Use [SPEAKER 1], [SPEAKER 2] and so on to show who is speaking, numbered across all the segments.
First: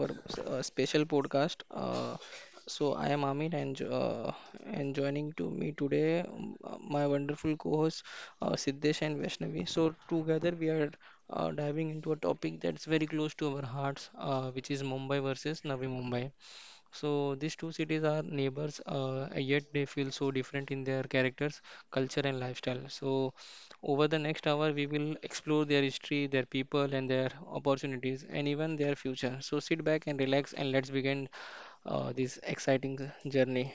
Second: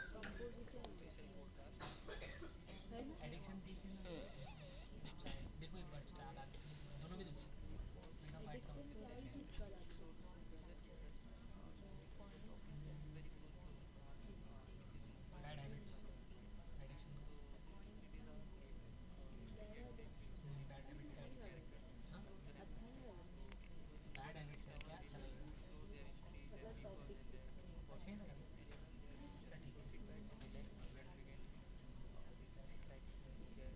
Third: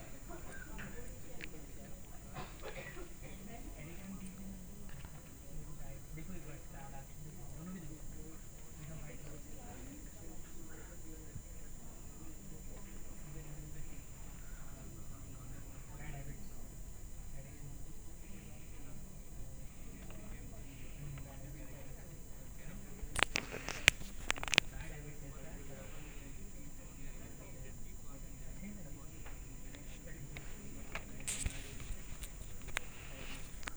[SPEAKER 1] our special podcast. So I am Amit and and joining to me today my wonderful co-host Siddesh and Vaishnavi. So together we are diving into a topic that's very close to our hearts, which is Mumbai versus Navi Mumbai. So these two cities are neighbors, yet they feel so different in their characters, culture, and lifestyle. So over the next hour, we will explore their history, their people, and their opportunities, and even their future. So sit back and relax, and let's begin this exciting journey.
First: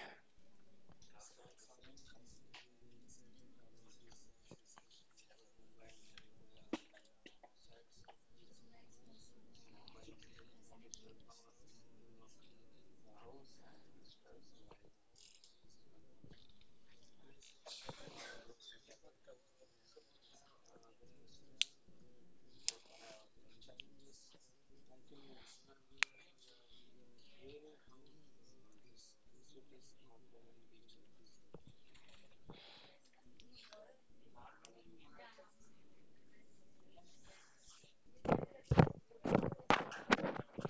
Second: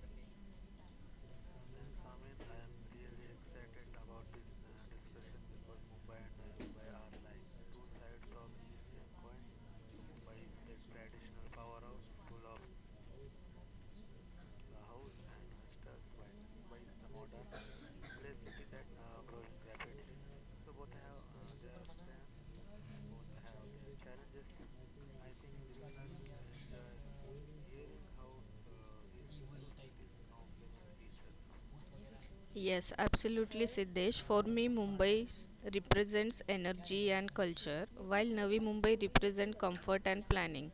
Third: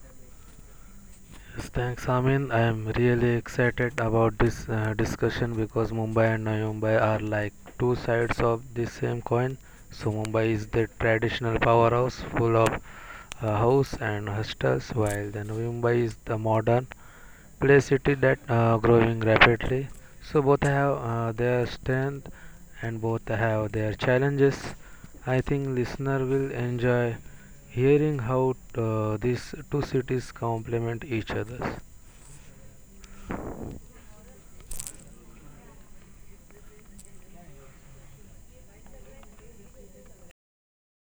[SPEAKER 2] Yes, thanks, Amin. I am really excited about this discussion because Mumbai and Navi Mumbai are like two sides of the same coin. So Mumbai is the traditional powerhouse full of house and hostels, while the Navi Mumbai is the modern play city that growing rapidly. So both have their strength, and both have their challenges. I think listener will enjoy hearing how these two cities complement each other.
[SPEAKER 3] Yes, absolutely, Siddesh. For me, represents energy and culture, while Navi Mumbai represents comfort and planning.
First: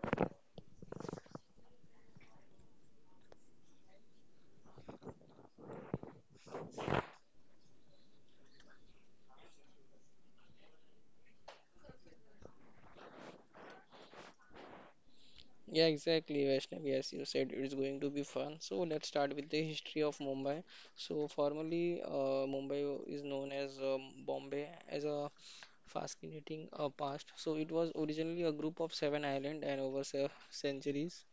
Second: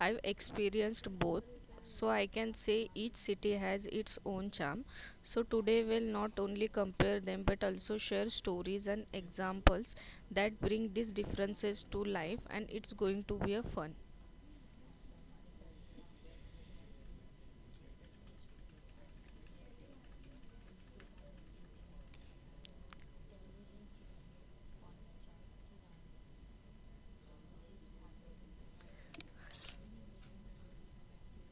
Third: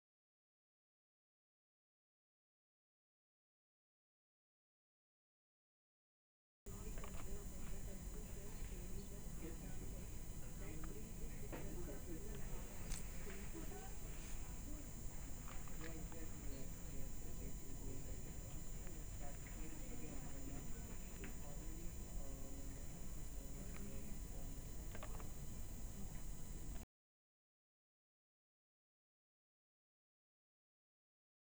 [SPEAKER 3] I've experienced both, so I can say each city has its own charm. So today, we'll not only compare them but also share stories and examples that bring these differences to life, and it's going to be a fun.
[SPEAKER 1] Yeah, exactly, Vaishnavi. Yes, you said, it's going to be fun. So let's start with the history of Mumbai. So formerly, Mumbai is known as Bombay as a fascinating past. So it was originally a group of seven islands and over se centuries.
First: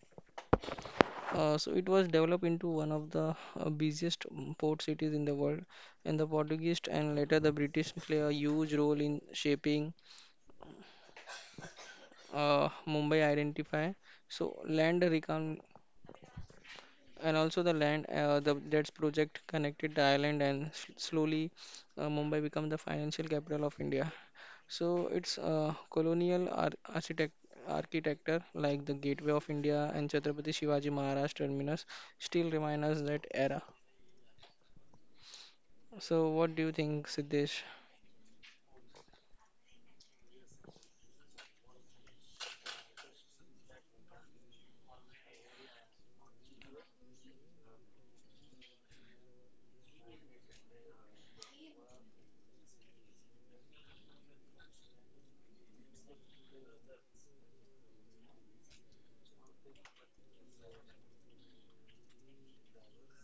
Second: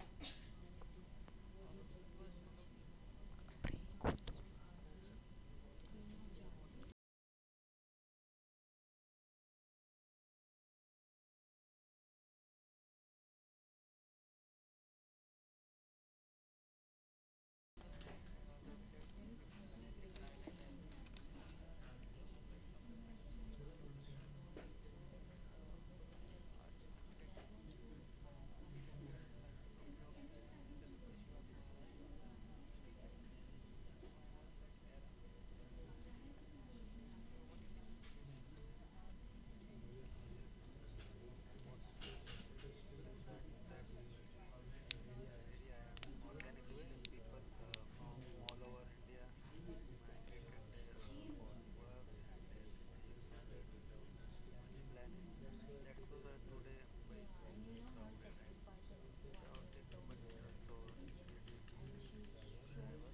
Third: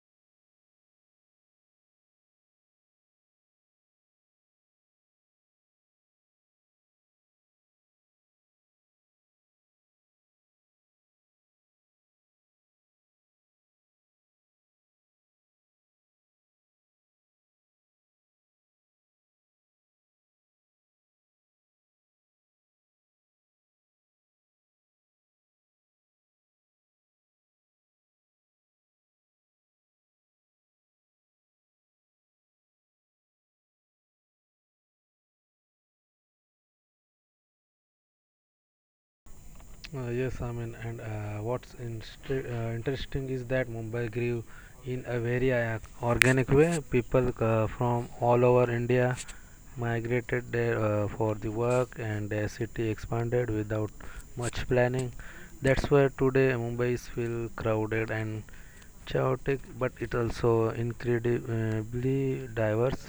[SPEAKER 1] So it was developed into one of the busiest port cities in the world. And the Portuguese and later the British play a huge role in shaping Mumbai identify. So land recon and also the land the that's project connected the island and s- slowly Mumbai become the financial capital of India. So it's colonial architect architecture like the Gateway of India and Chhatrapati Shivaji Maharaj Terminus still remind us that era. So what do you think, Siddesh?
[SPEAKER 2] Yes, I mean, and what's interesting is that Mumbai grew in a very organic way. People from all over India migrated there for the work, and the city expanded without much planning. That's why today Mumbai is feel crowded and chaotic, but it also incredibly diverse.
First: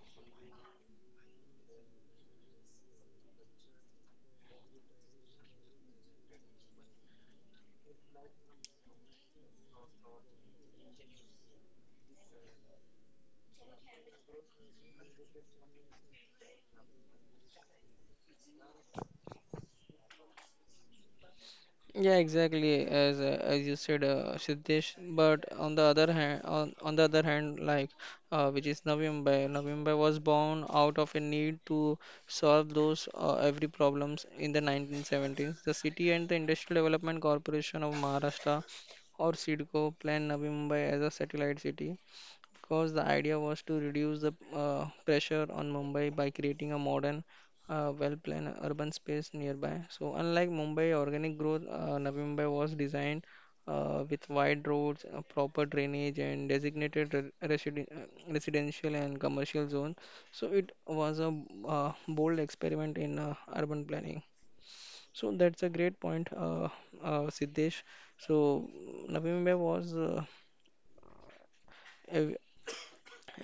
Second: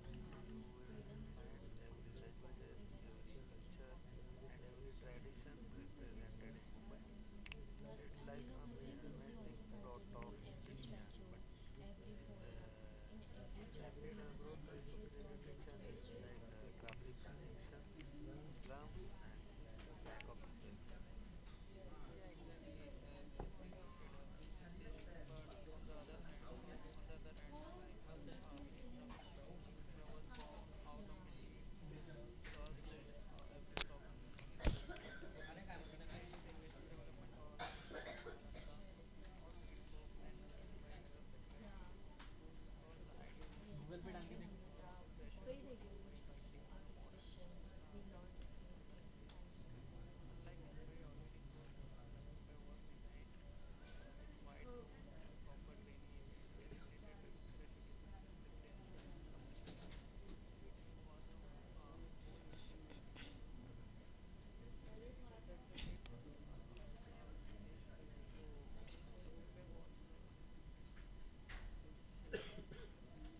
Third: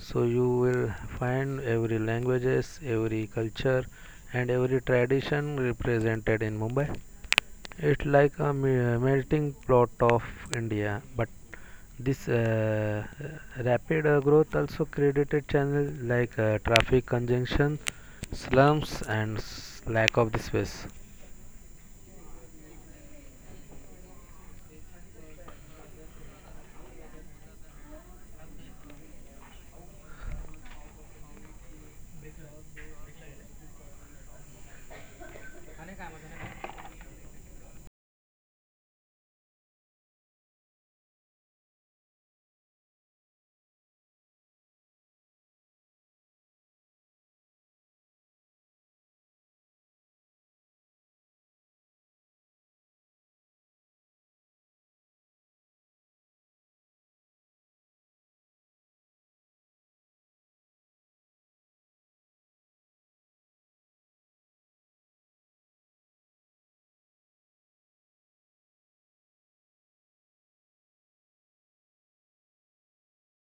[SPEAKER 2] So you will find every languages, every culture, and every tradition represented in Mumbai. It's like a melting pot of India, but this rapid growth also created channels like traffic congestion, slums, and lack of the space.
[SPEAKER 1] Yeah, exactly. As you said, Siddesh. But on the other hand, on the other hand, like which is Navimbai. Navimbai was born out of a need to solve those every problems in the 1970s. The city and the Industrial Development Corporation of Maharashtra, or SIDCO planned Navi Mumbai as a satellite city because the idea was to reduce the pressure on Mumbai by creating a modern, well-planned urban space nearby. So, unlike Mumbai, organic growth, Navi Mumbai was designed with wide roads, proper drainage, and designated residential and commercial zone. So, it was a bold experiment in urban planning. So, that's a great point, Siddesh. So, Navi Mumbai was ev-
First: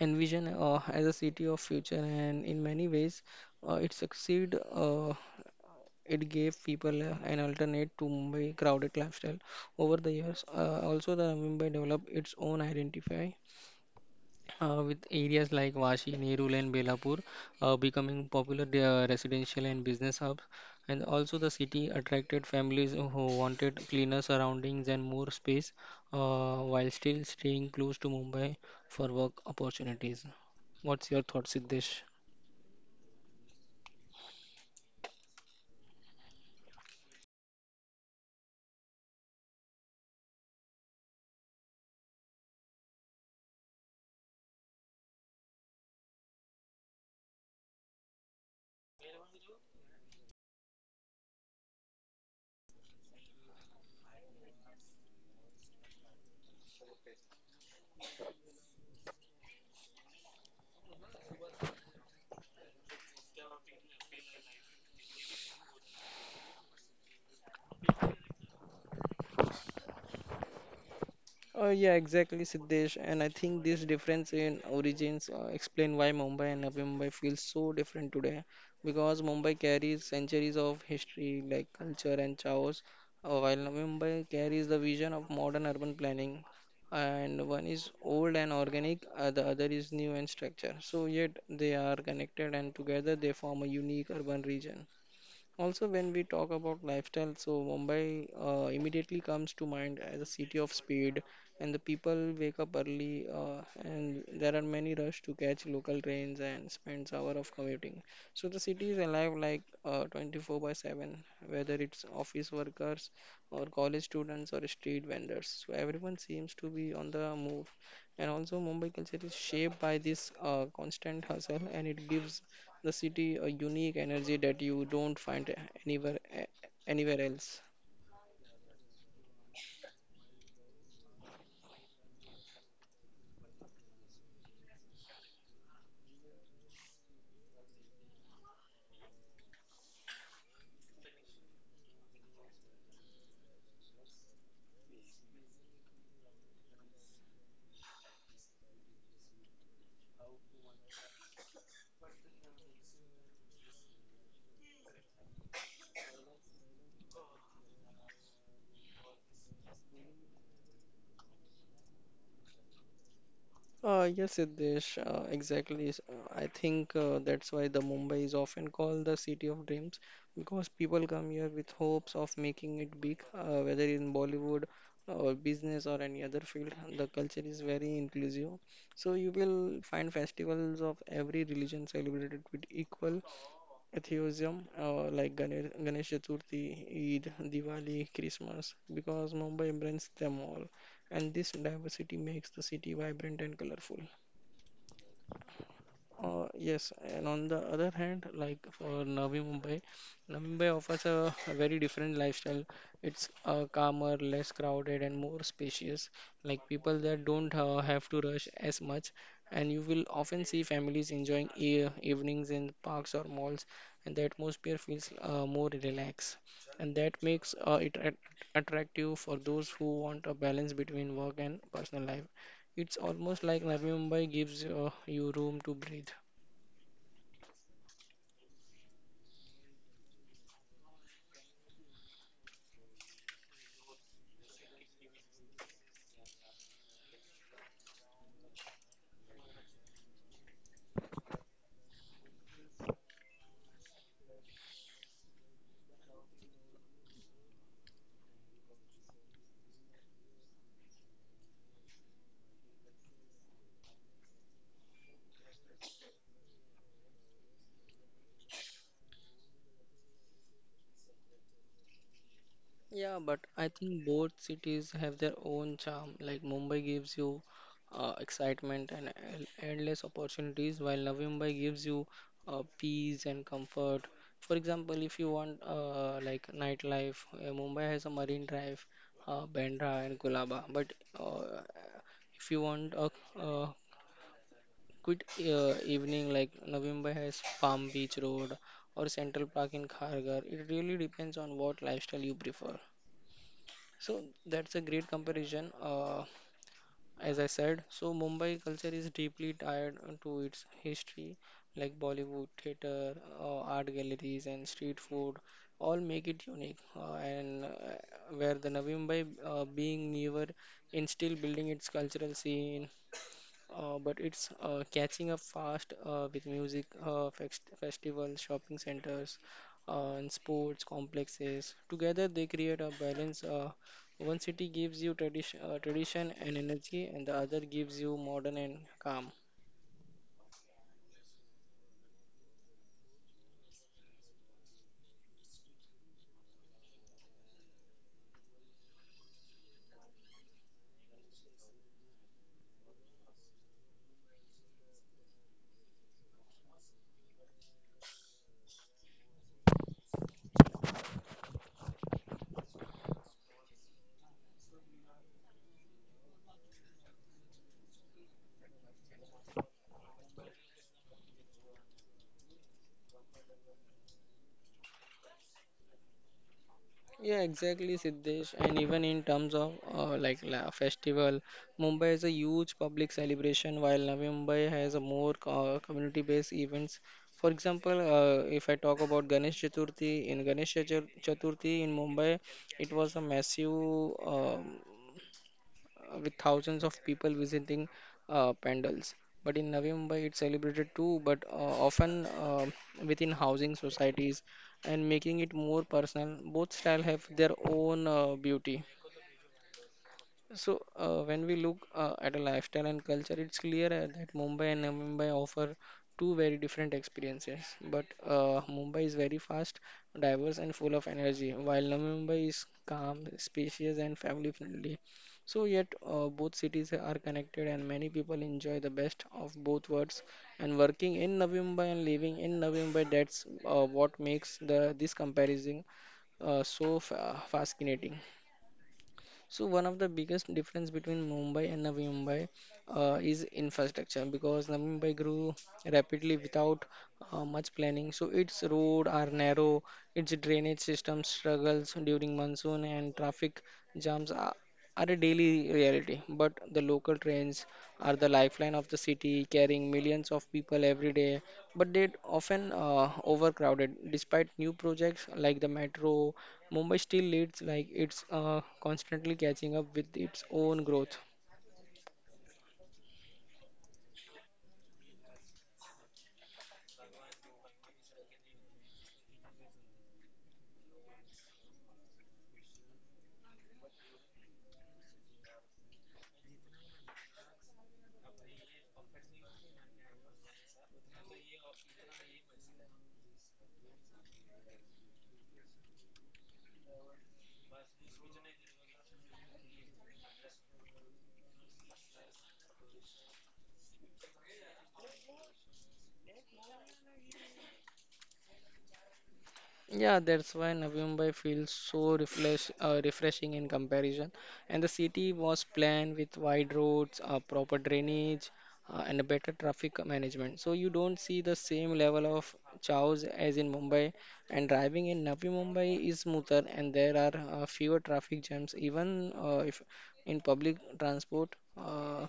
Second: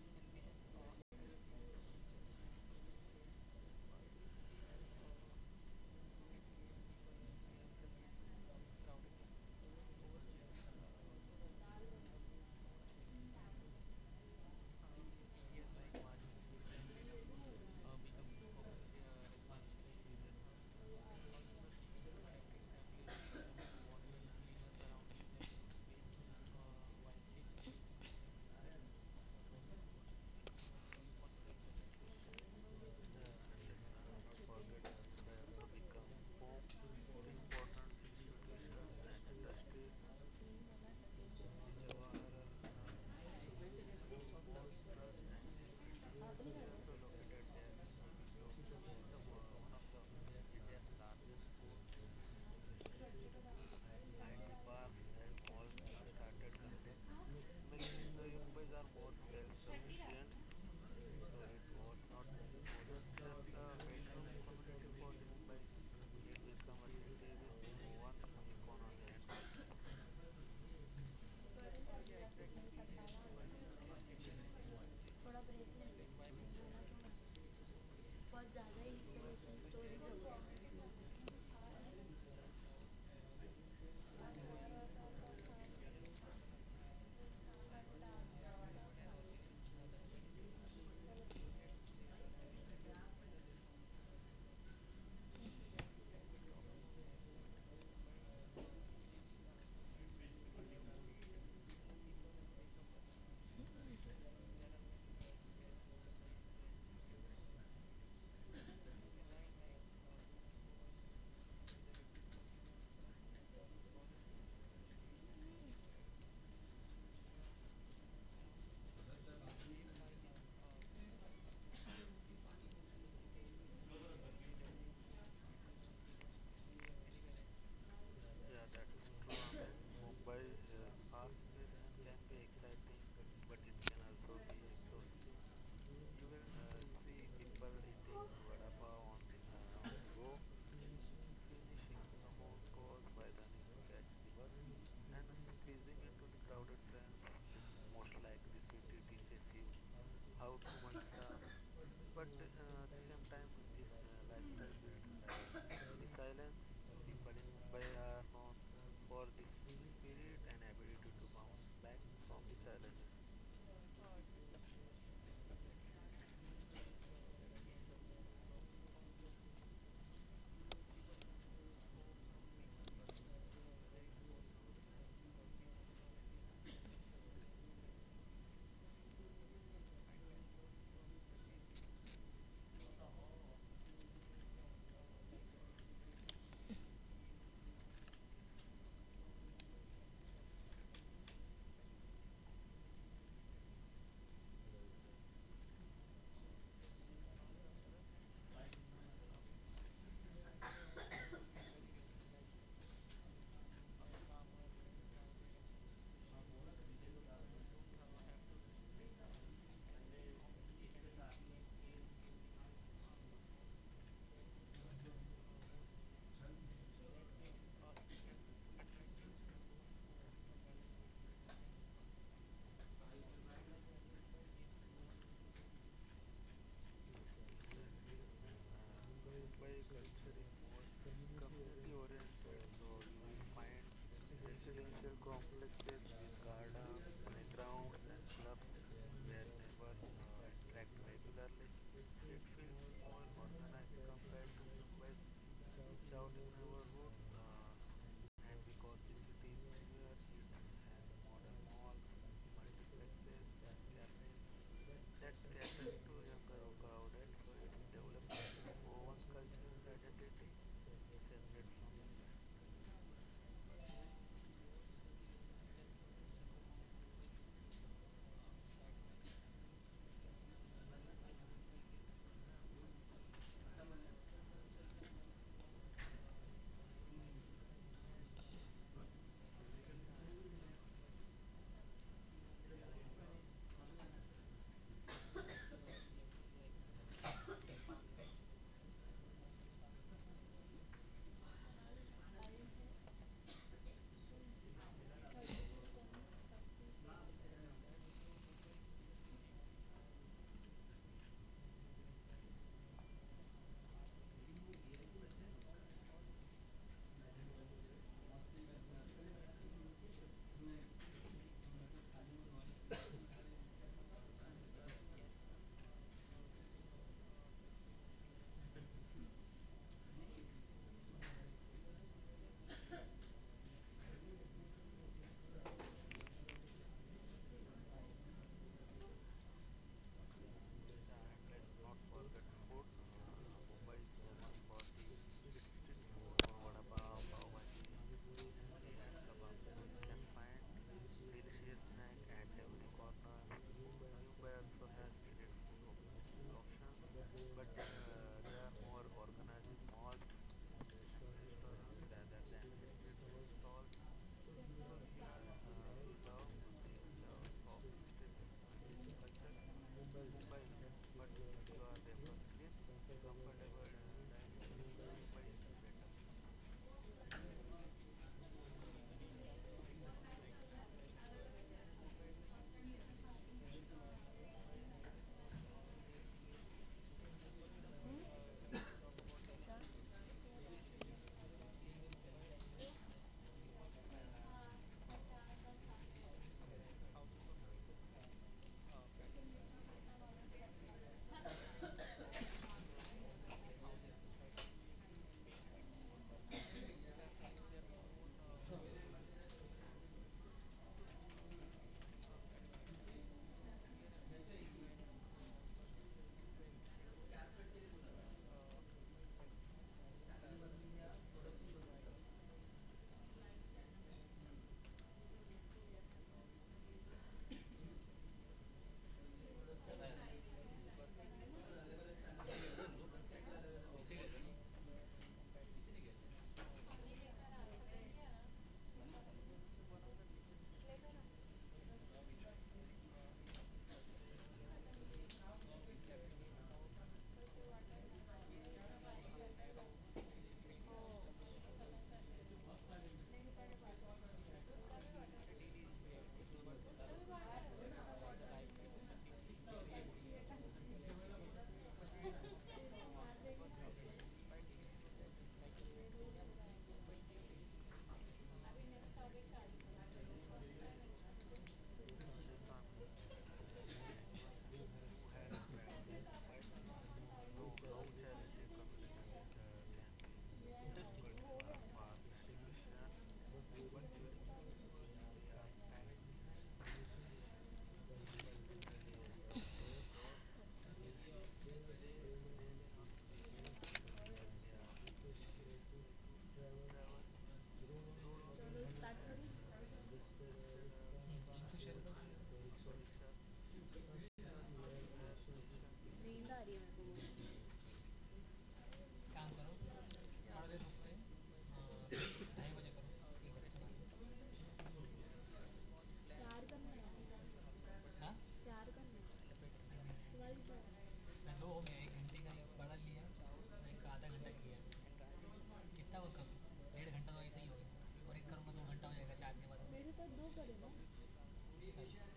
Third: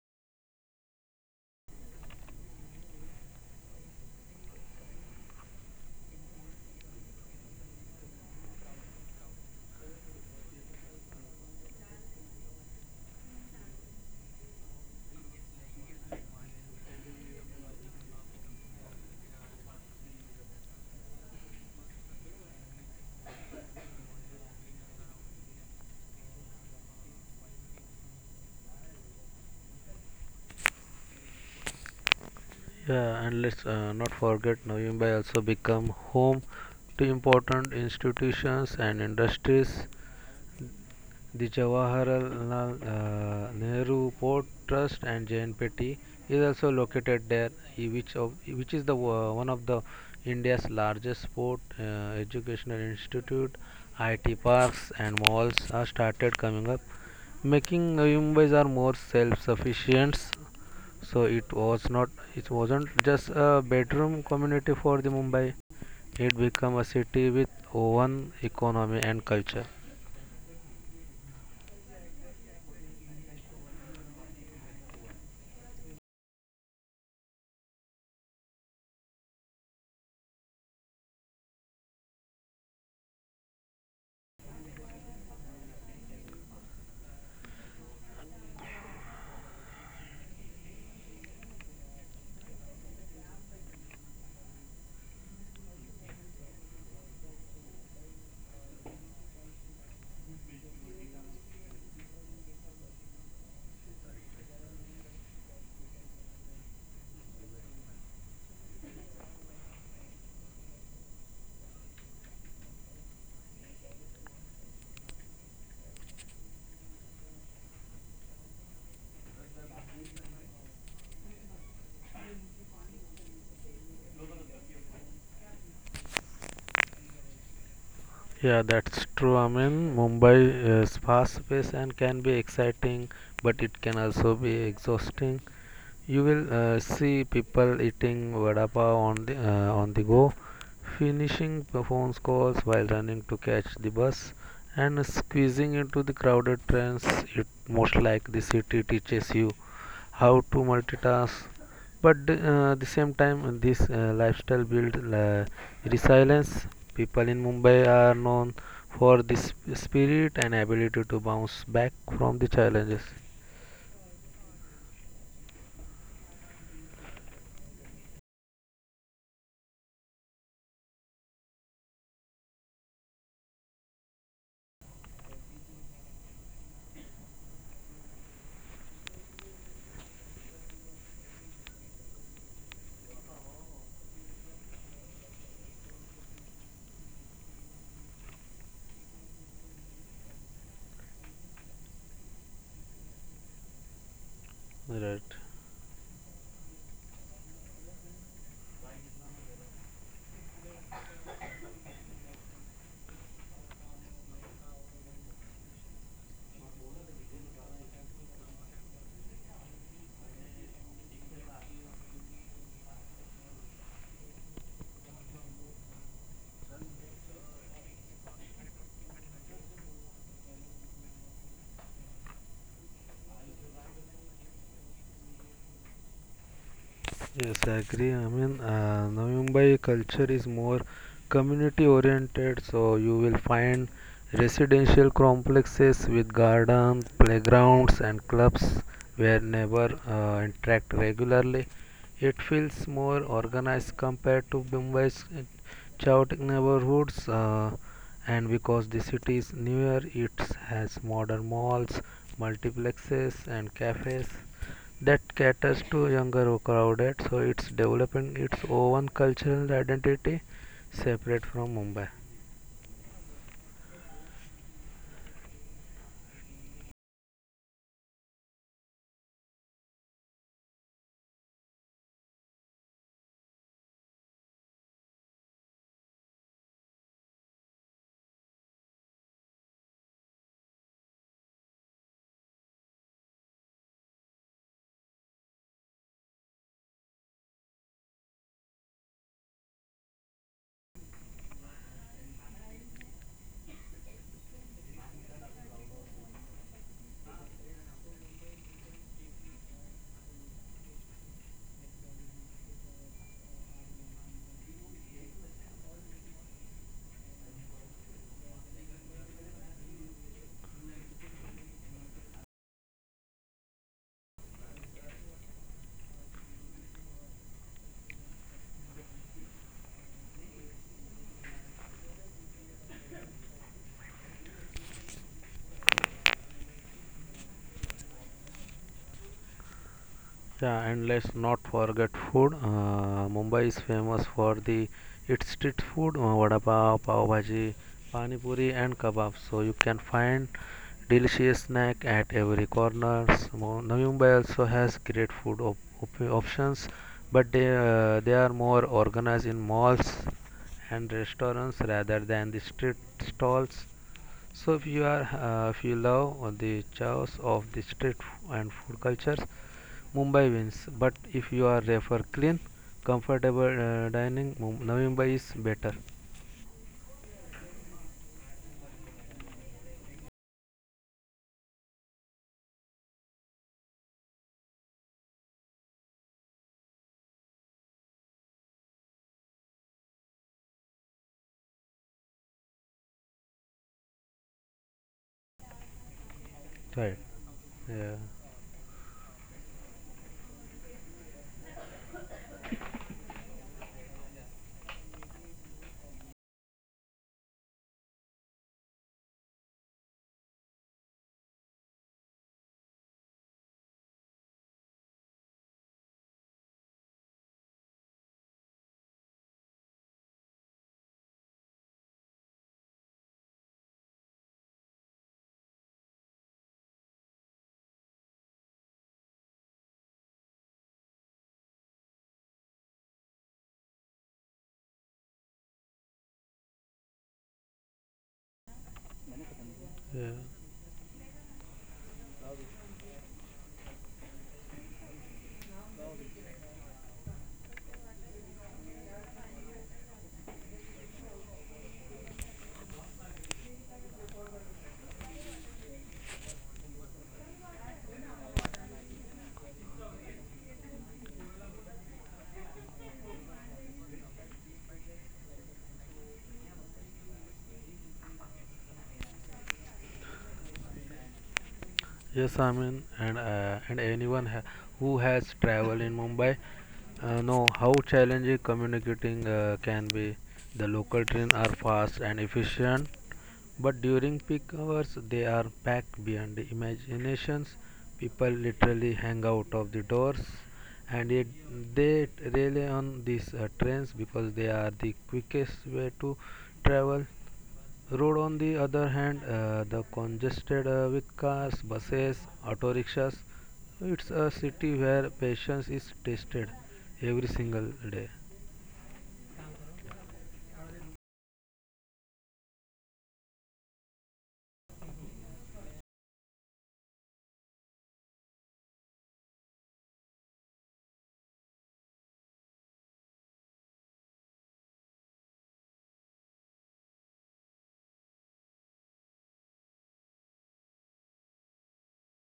[SPEAKER 1] envision as a city of future and in many ways it succeed, it gave people an alternate to mumbai crowded lifestyle over the years, also the mumbai developed its own identity with areas like Vashi, Nerul, and Belapur becoming popular residential and business hubs. And also, the city attracted families who wanted cleaner surroundings and more space while still staying close to Mumbai for work opportunities. What's your thought, Siddesh?
[SPEAKER 2] Yeah, and let's not forget Navi Mumbai also become home to important institutions and industries. The Jawaharlal Nehru Port Trust and JNPT is also located there, which is the one of the India's largest port educational institute. IT parks and malls are started coming up, making Mumbai's are more self-sufficient. So it was not, it wasn't just a bedroom community for the Mumbai. It became a city with own economy and culture.
[SPEAKER 1] Yeah, exactly, Siddesh. And I think this difference in origins explain why Mumbai and Navi Mumbai feel so different today. Because Mumbai carries centuries of history, like culture and chaos, while Navi Mumbai carries the vision of modern urban planning. And one is old and organic, the other is new and structured. So yet they are connected, and together they form a unique urban region. Also, when we talk about lifestyle, so Mumbai immediately comes to mind as a city of speed, and the people wake up early, and there are many rush to catch local trains and spends hour of commuting. So the city is alive like 24/7, whether it's office workers or college students or street vendors. So everyone seems to be on the move, and also Mumbai culture is shaped by this constant hustle, and it gives the city a unique energy that you don't find anywhere e- anywhere else.
[SPEAKER 2] Yeah, that's true. I mean, Mumbai is fast paced and can be exciting, but it can also be exhausting. You will see people eating vada pav on the go, finishing the phone calls while running to catch the bus, and squeezing into the crowded trains. It most like the city teaches you how to multitask, but the same time this lifestyle builds resilience. People in Mumbai are known for this spirit and ability to bounce back from the challenges.
[SPEAKER 1] Yes, Siddesh, exactly. I think that's why the Mumbai is often called the city of dreams because people come here with hopes of making it big, whether in Bollywood or business or any other field. The culture is very inclusive, so you will find festivals of every religion celebrated with equal atheism like Ganesh, Ganesh Chaturthi, Eid, Diwali, Christmas because Mumbai embraces them all and this diversity makes the city vibrant and colorful.
[SPEAKER 2] Right.
[SPEAKER 1] Yes, and on the other hand, like for Navi Mumbai, Navi Mumbai offers a very different lifestyle. It's calmer, less crowded, and more spacious. Like people there don't have to rush as much, and you will often see families enjoying e evenings in parks or malls, and the atmosphere feels more relaxed. And that makes it at attractive for those who want a balance between work and personal life. It's almost like Navi Mumbai gives you room to breathe.
[SPEAKER 2] Yes, I agree. I mean, Navi Mumbai culture is more community oriented, so you will find residential complexes with gardens, playgrounds, and clubs where neighbors interact regularly. It feels more organized compared to Mumbai's chaotic neighborhoods, and because the city is newer, it has modern malls, multiplexes, and cafes that caters to younger crowd. So it's developing its own cultural identity separate from Mumbai.
[SPEAKER 1] Yeah, but I think both cities have their own charm. Like Mumbai gives you excitement and endless opportunities, while Navi Mumbai gives you peace and comfort. For example, if you want like nightlife, Mumbai has a Marine Drive, Bandra and Kulaba. But uh, if you want a uh, good evening, like Navi Mumbai has Palm Beach Road or Central Park in Kharghar. It really depends on what lifestyle you prefer. So that's a great comparison. As I said, so Mumbai culture is deeply tied to its history, like Bollywood, theater, art galleries, and street food, all make it unique. And where the Navi Mumbai being newer in still building its cultural scene, but it's catching up fast with music festivals, shopping centers, and sports complexes. Together, they create a balance. One city gives you tradition, tradition and energy, and the other gives you modern and calm.
[SPEAKER 2] Yeah, and let's not forget food. Mumbai is famous for the its street food, vada pav, pav bhaji, pani puri, and kebab. So you can find delicious snack at every corner. Navi Mumbai also has great food options, but they are more organized in malls and restaurants rather than the street stalls. So if you are if you love the chaos of the street and food cultures. Mumbai wins. But if you are refer clean, comfortable dining, Navi Mumbai is better.
[SPEAKER 1] Yeah, exactly, Siddesh. And even in terms of like la festival, Mumbai is a huge public celebration, while Navi Mumbai has a more community-based events. For example, if I talk about Ganesh Chaturthi, in Chaturthi in Mumbai, it was a massive um with thousands of
[SPEAKER 2] Right.
[SPEAKER 1] people visiting
[SPEAKER 2] Yeah.
[SPEAKER 1] pandals. But in Navi Mumbai, it's celebrated too, but often within housing societies and making it more personal. Both style have their own beauty. So, when we look at a lifestyle and culture, it's clear that Mumbai and Mumbai offer two very different experiences. But Mumbai is very fast, diverse, and full of energy, while Navi Mumbai is calm, spacious, and family friendly. So, yet both cities are connected, and many people enjoy the best of both worlds. And working in Navi Mumbai and living in Navi Mumbai, that's what makes the this comparison so fascinating. So one of the
[SPEAKER 2] Yeah.
[SPEAKER 1] biggest difference between Mumbai and Navi Mumbai is infrastructure because Navi Mumbai grew rapidly without much planning. So its road are narrow, its drainage system struggles during monsoon and traffic jams. Are a daily reality, but the local trains are the lifeline of the city, carrying millions of people every day. But they often overcrowded. Despite new projects like the metro, Mumbai still leads like it's constantly catching up with its own growth.
[SPEAKER 2] Yes, I mean, and and anyone who has traveled in Mumbai know how challenging communicating can be. The local trains are fast and efficient, but during peak hours they are packed beyond the imaginations. People literally hang out of the doors, and yet they rely on these trains because they are the quickest way to travel. Road, on the other hand, the congested with cars, buses, auto rickshaws. It's a city where patience is tested every single day.
[SPEAKER 1] Yeah, that's why Navi Mumbai feels so refreshing in comparison. And the city was planned with wide roads, proper drainage, and a better traffic management. So you don't see the same level of chaos as in Mumbai. And driving in Navi Mumbai is smoother, and there are fewer traffic jams, even if in public transport. Uh,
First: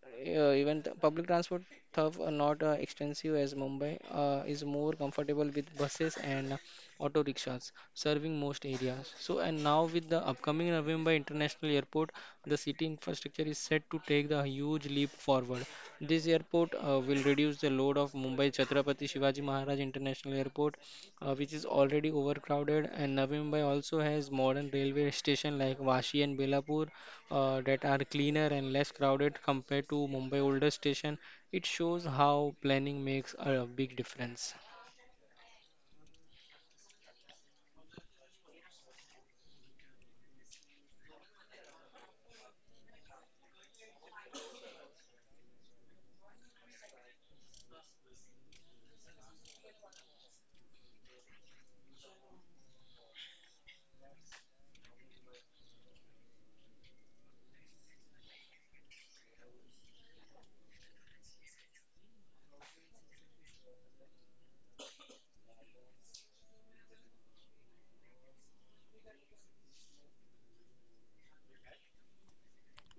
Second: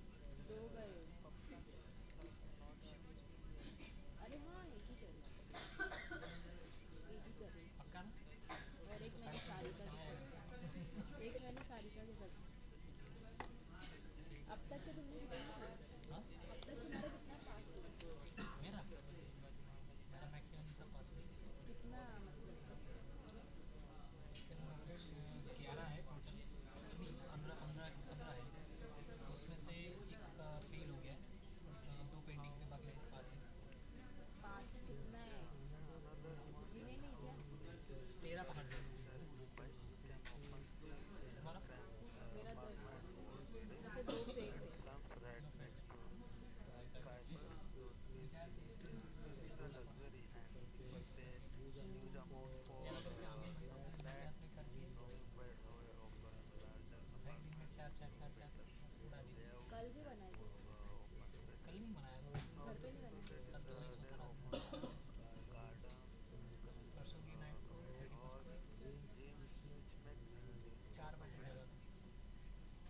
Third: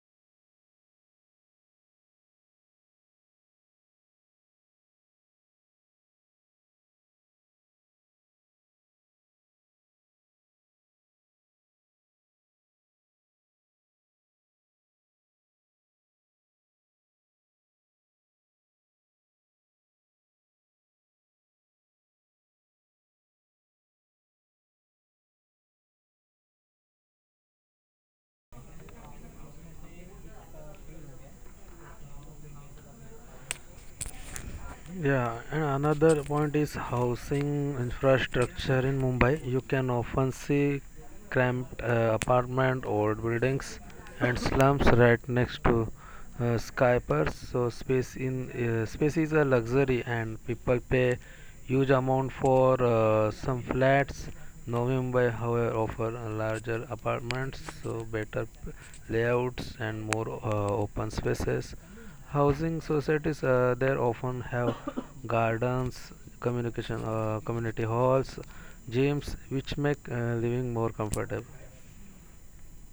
[SPEAKER 1] uh, Even the public transport tough are not extensive as Mumbai is more comfortable with buses and auto rickshaws serving most areas. So and now with the upcoming Navi Mumbai International Airport, the city infrastructure is set to take the huge leap forward. This airport will reduce the load of Mumbai Chhatrapati Shivaji Maharaj International Airport, which is already overcrowded, and Navi Mumbai also has modern railway station like Vashi and Belapur that are cleaner and less crowded compared to Mumbai older station. It shows how planning makes a big difference.
[SPEAKER 2] Yeah, and another point is housing infrastructure in Mumbai. You can often see cramped apartment old buildings and slums right next to skyscrapers. So space in space is a luxury, and people pay huge amount for some flats. Now Mumbai, however, offer a larger apartments, so better layouts and more open spaces. Housing societies there often have gardens, communication community halls, gyms, which make living more comfortable.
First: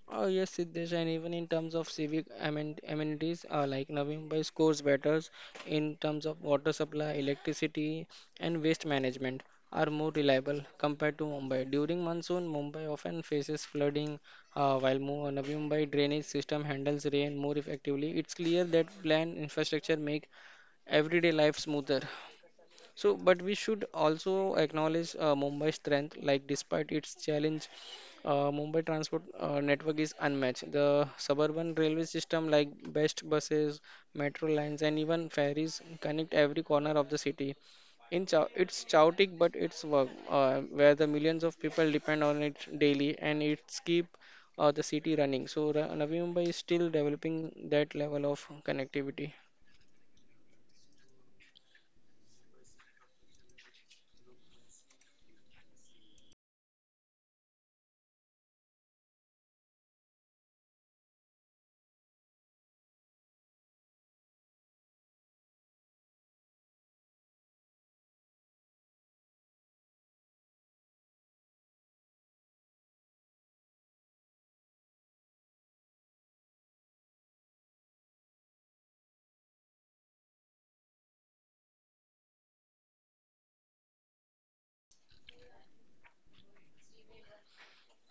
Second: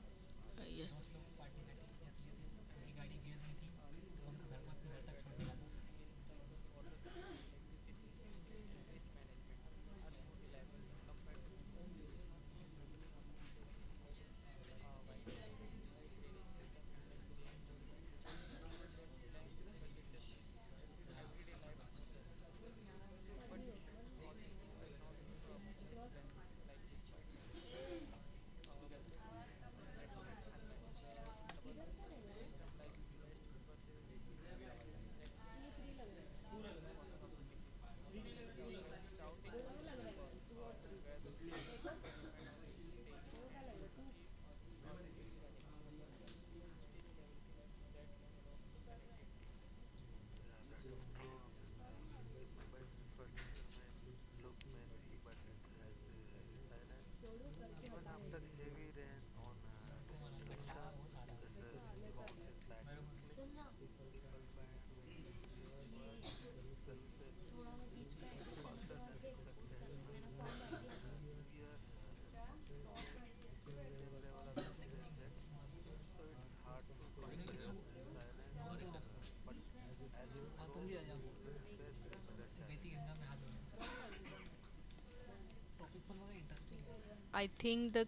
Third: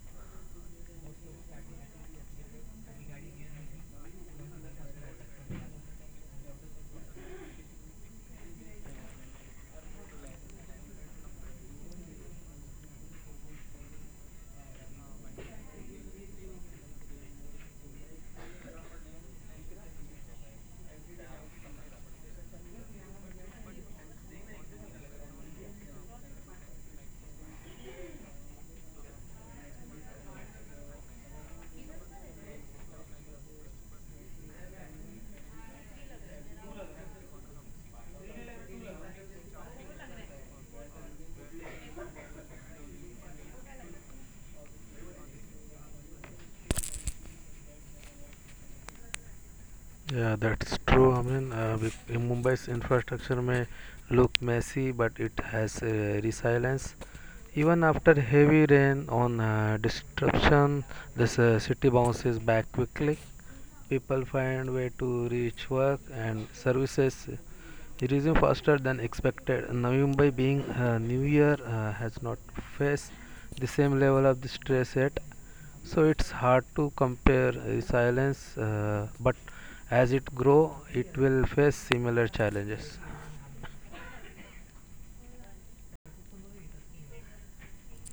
[SPEAKER 1] Oh yes, Siddesh, and even in terms of amenities, like Navi Mumbai scores better in terms of water supply, electricity, and waste management are more reliable compared to Mumbai. During monsoon, Mumbai often faces flooding, while Navi Mumbai drainage system handles rain more effectively. It's clear that planned infrastructure make everyday life smoother. So, but we should also acknowledge Mumbai's strength. Like, despite its challenge, Mumbai transport network is unmatched. The suburban railway system, like best buses, metro lines, and even ferries, connect every corner of the city. In Chao, it's chaotic, but it's work where the millions of people depend on it daily, and it's keep the city running. So, Navi Mumbai is still developing that level of connectivity.
[SPEAKER 2] Yeah, that's true. I mean, in Mumbai's infrastructure may look messy, but it has resilience. Even after heavy rain on disruption, this city bounces back quickly. People find way to reach work, and services resume faster than expected. Navi Mumbai being a New Year has not faced the same level of the stress yet. So it's hard to compare resilience, but as it grow, it will face similar challenges.
[SPEAKER 3] I think the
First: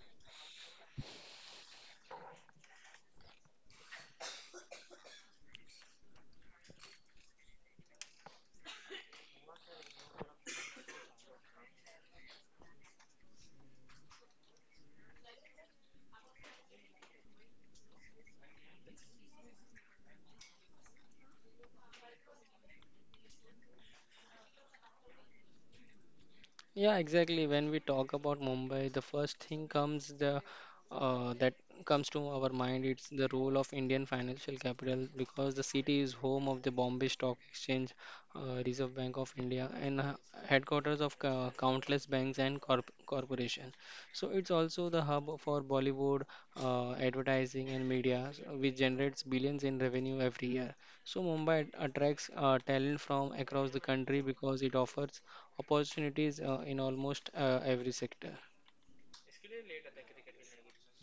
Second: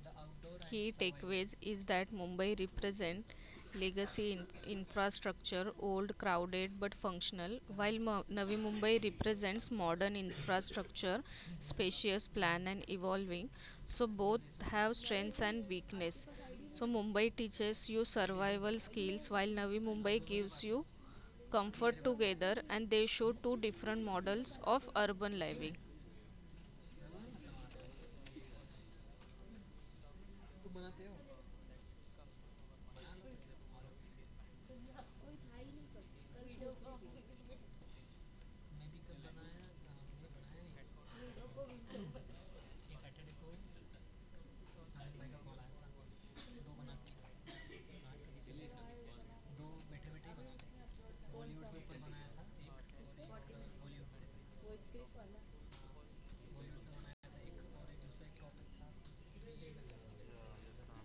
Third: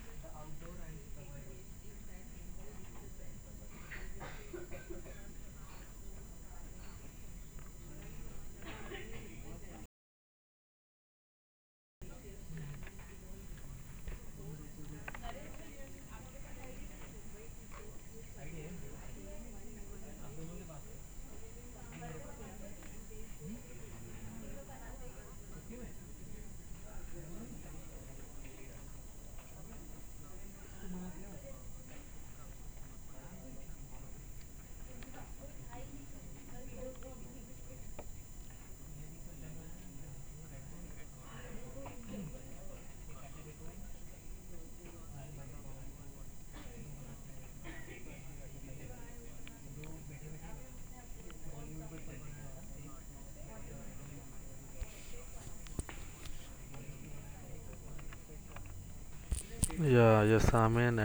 [SPEAKER 3] key takeaways is that Mumbai represent legacy infrastructure, old, crowded but functional, while Navi Mumbai represents modern infrastructure, spacious, planned and evolving. So both have strengths and weakness. So Mumbai teaches you survival skills, while Navi Mumbai gives you comfort together, and they show two different models of urban living.
[SPEAKER 1] Yeah, exactly. When we talk about Mumbai, the first thing comes the that comes to our mind. It's the role of Indian financial capital because the city is home of the Bombay Stock Exchange, Reserve Bank of India, and headquarters of countless banks and corp corporation. So it's also the hub for Bollywood advertising and media, which generates billions in revenue every year. So Mumbai attracts talent from across the country because it offers opportunities in almost every sector.
[SPEAKER 2] Yeah, yes, I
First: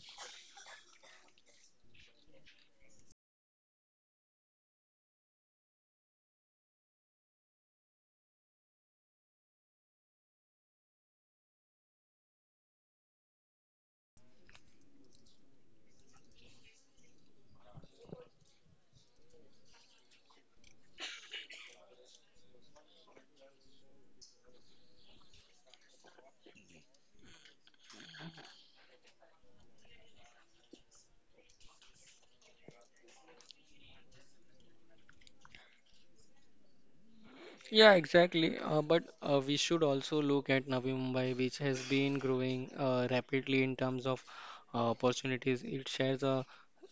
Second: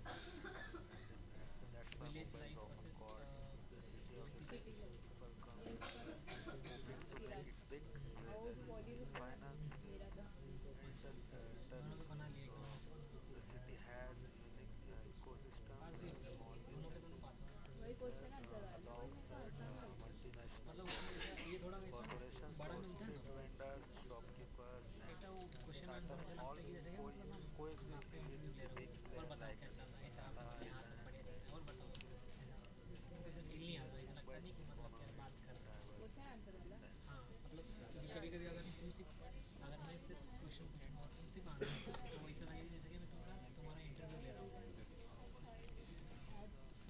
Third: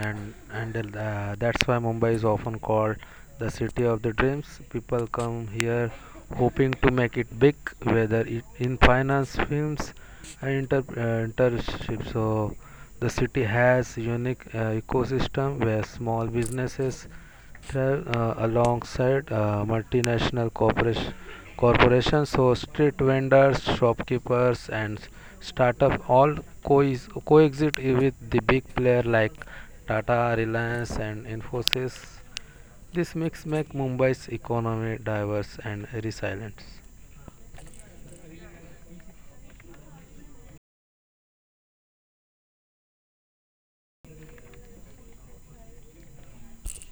[SPEAKER 2] and that's why Mumbai is often called the city of the dreams. People come here hoping to make it big, whether it in finance, films, and internship. So the city has unique ecosystem where small businesses alongside corporations. So street vendors, shopkeepers, and startup all coexist with the big player like Tata, Reliance, and Infosys. This makes make Mumbai's economy diverse and resilient.
[SPEAKER 1] Yeah, exactly. But we should also look at Navi Mumbai, which has been growing rapidly in terms of opportunities. It shares a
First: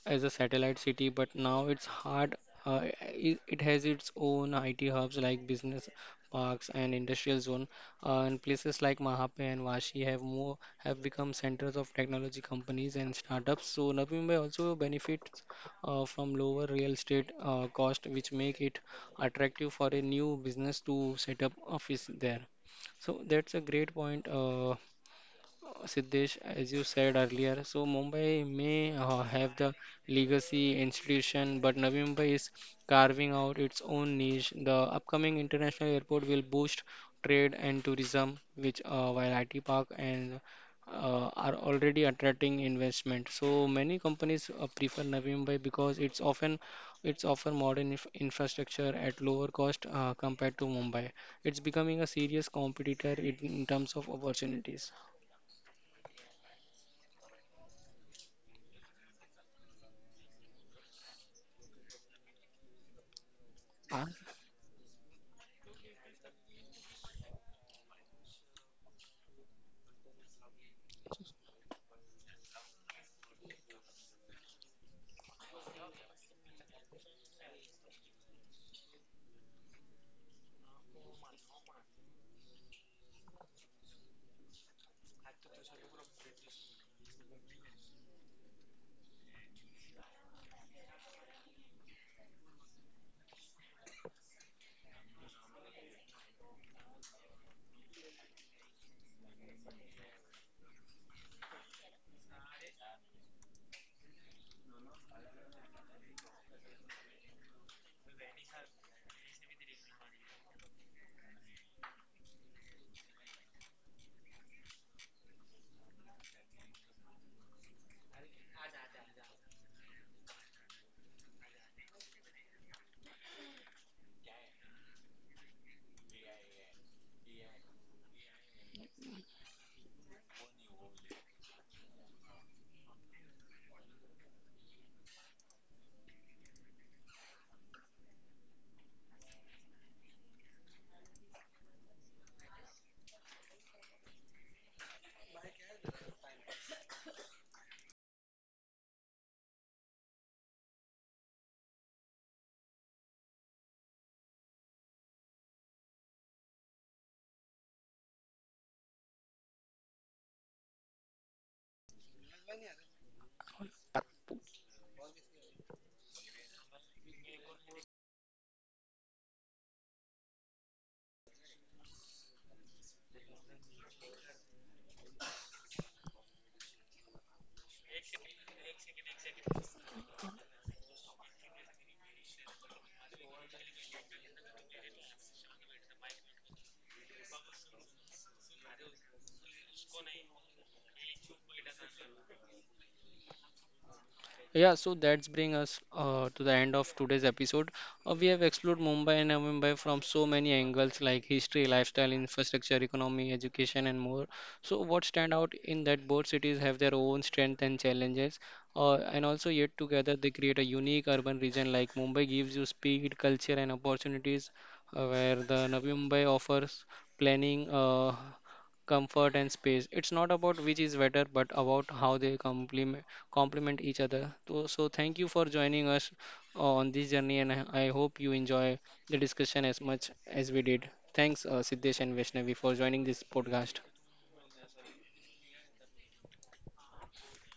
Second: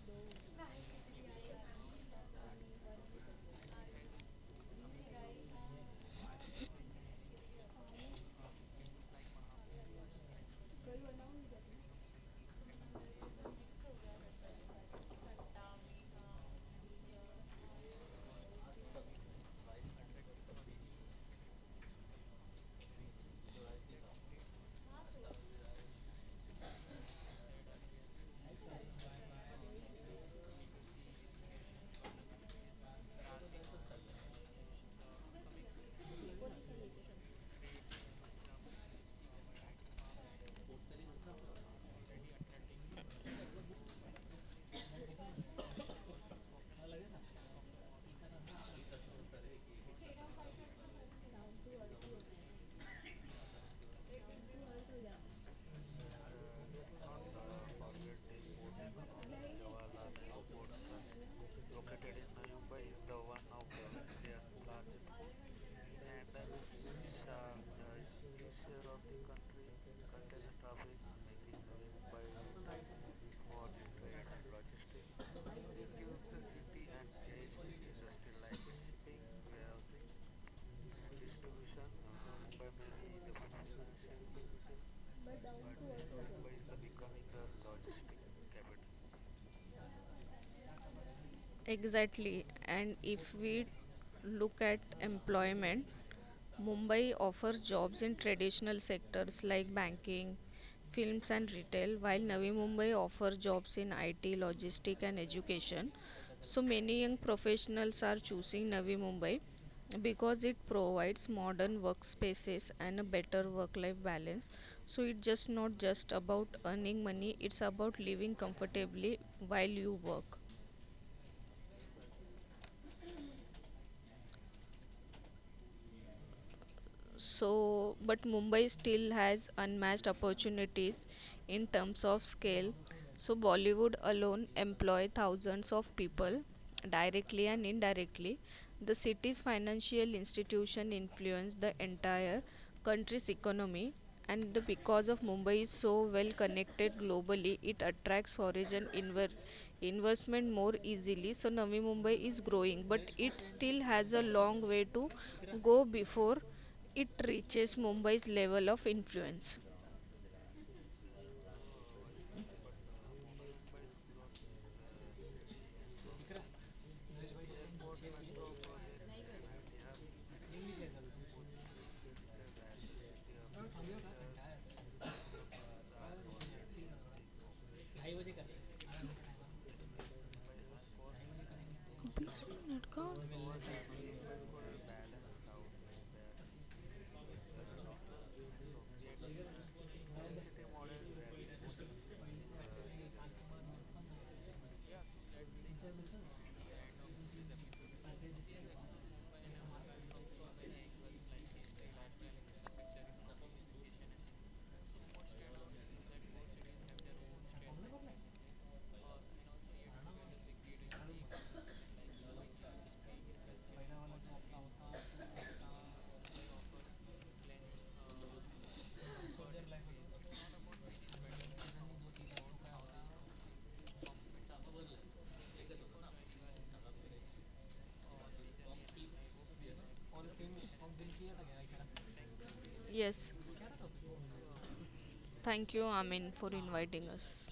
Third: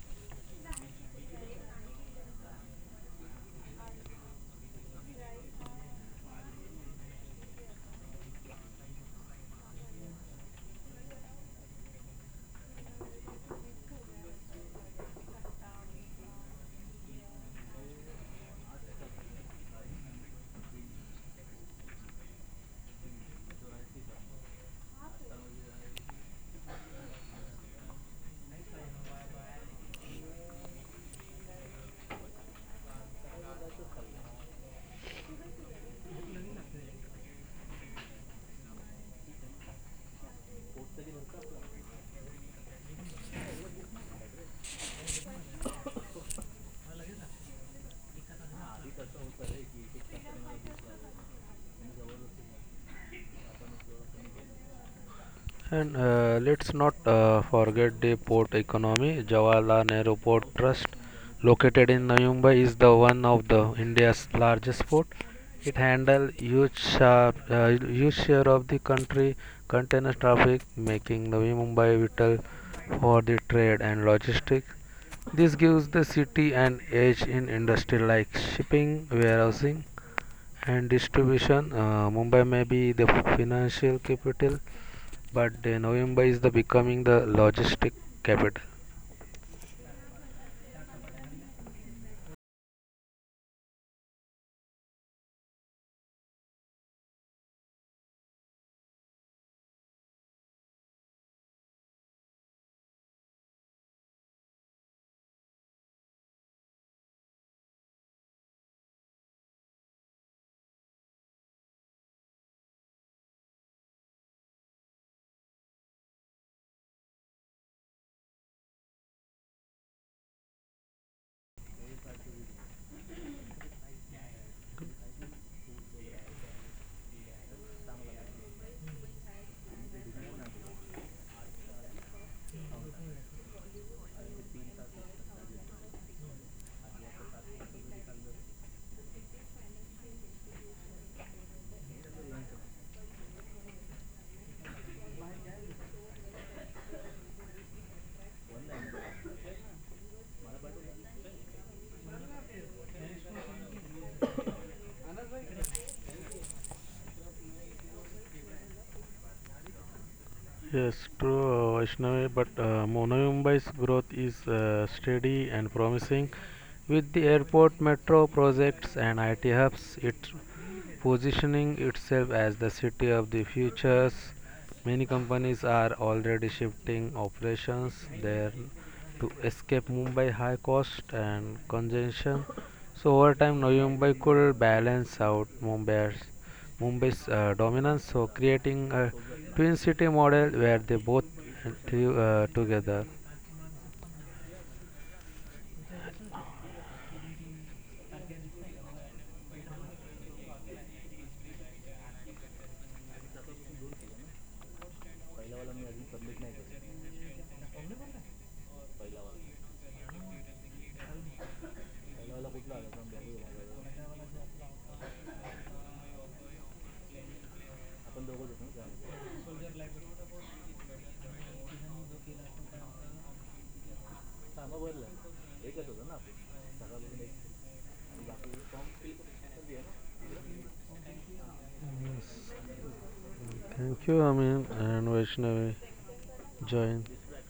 [SPEAKER 1] as a satellite city, but now it's hard. It has its own IT hubs like business parks and industrial zone, and places like Mahape and Vashi have become centers of technology companies and startups. So Navi Mumbai also benefits from lower real estate cost, which make it attractive for a new business to set up office there. So that's a great point, Siddesh, as you said earlier, so Mumbai may have the legacy institution, but Navi Mumbai is carving out its own niche. The upcoming international airport will boost trade and tourism, which while IT Park and are already attracting investment. So many companies prefer Navi Mumbai because it's often it's offer modern infrastructure at lower cost compared to Mumbai. It's becoming a serious competitor in terms of opportunities.
[SPEAKER 2] And let's not forget the port economy. Jawaharlal Nehru Port Trust, located in Navi Mumbai, is the one of the India's largest port. It handles huge share of the country container traffic, making Navi Mumbai vital for the trade and logistics. This gives the city an edge in industry like shipping, warehousing, and distribution. Mumbai may be the financial capital, but Noimba is the becoming the logistic capital.
[SPEAKER 3] Exactly. And if we look at employment, Mumbai offers jobs in traditional sectors like banking, films and retail, while Navi Mumbai offers jobs in IT, logistics, and education. So many young professionals are choosing Navi Mumbai because it provides modern workspaces and a better work life balance. So it's just not just about earning money, it's about living comfortably while you work. So, but Mumbai still has unmatched opportunities in terms of scale. So, Bollywood alone employ thousands of people directly and indirectly. The city's financial institution influence the entire country's economy and because of Mumbai is so well connected globally, it attracts foreign inver- investment more easily. So Navi Mumbai is growing, but it still has a long way to go before it reaches Mumbai's level of influence.
[SPEAKER 2] Yes, true, Vaishnavi, but Novi Mumbai's growth is steady and promising. With the airport metro projects and IT hubs, it's positioning itself as the city of the futures. Many companies are already shifting operations there to escape Mumbai high cost and congestion. So over time, Novi Mumbai could balance out Mumbai's dominance, so creating a twin city model where they both thrive together.
[SPEAKER 1] Yeah, so that's bring us to the end of today's episode. We have explored Mumbai and Navi Mumbai from so many angles like history, lifestyle, infrastructure, economy, education, and more. So what stand out in that both cities have their own strength and challenges, and also yet together they create a unique urban region. Like Mumbai gives you speed, culture, and opportunities, where the Navi Mumbai offers planning. Comfort and space. It's not about which is better, but about how they complement each other. So thank you for joining us on this journey, and I hope you enjoy the discussion as much as we did. Thanks, Siddesh and
[SPEAKER 2] Yes.
[SPEAKER 1] Vaishnavi, for joining this
[SPEAKER 3] Yes,
[SPEAKER 1] podcast.
[SPEAKER 2] Thank you, Amin and
[SPEAKER 3] thank
[SPEAKER 2] Vaishnavi.
[SPEAKER 3] you, Amin, for
[SPEAKER 2] Join.
[SPEAKER 3] inviting us.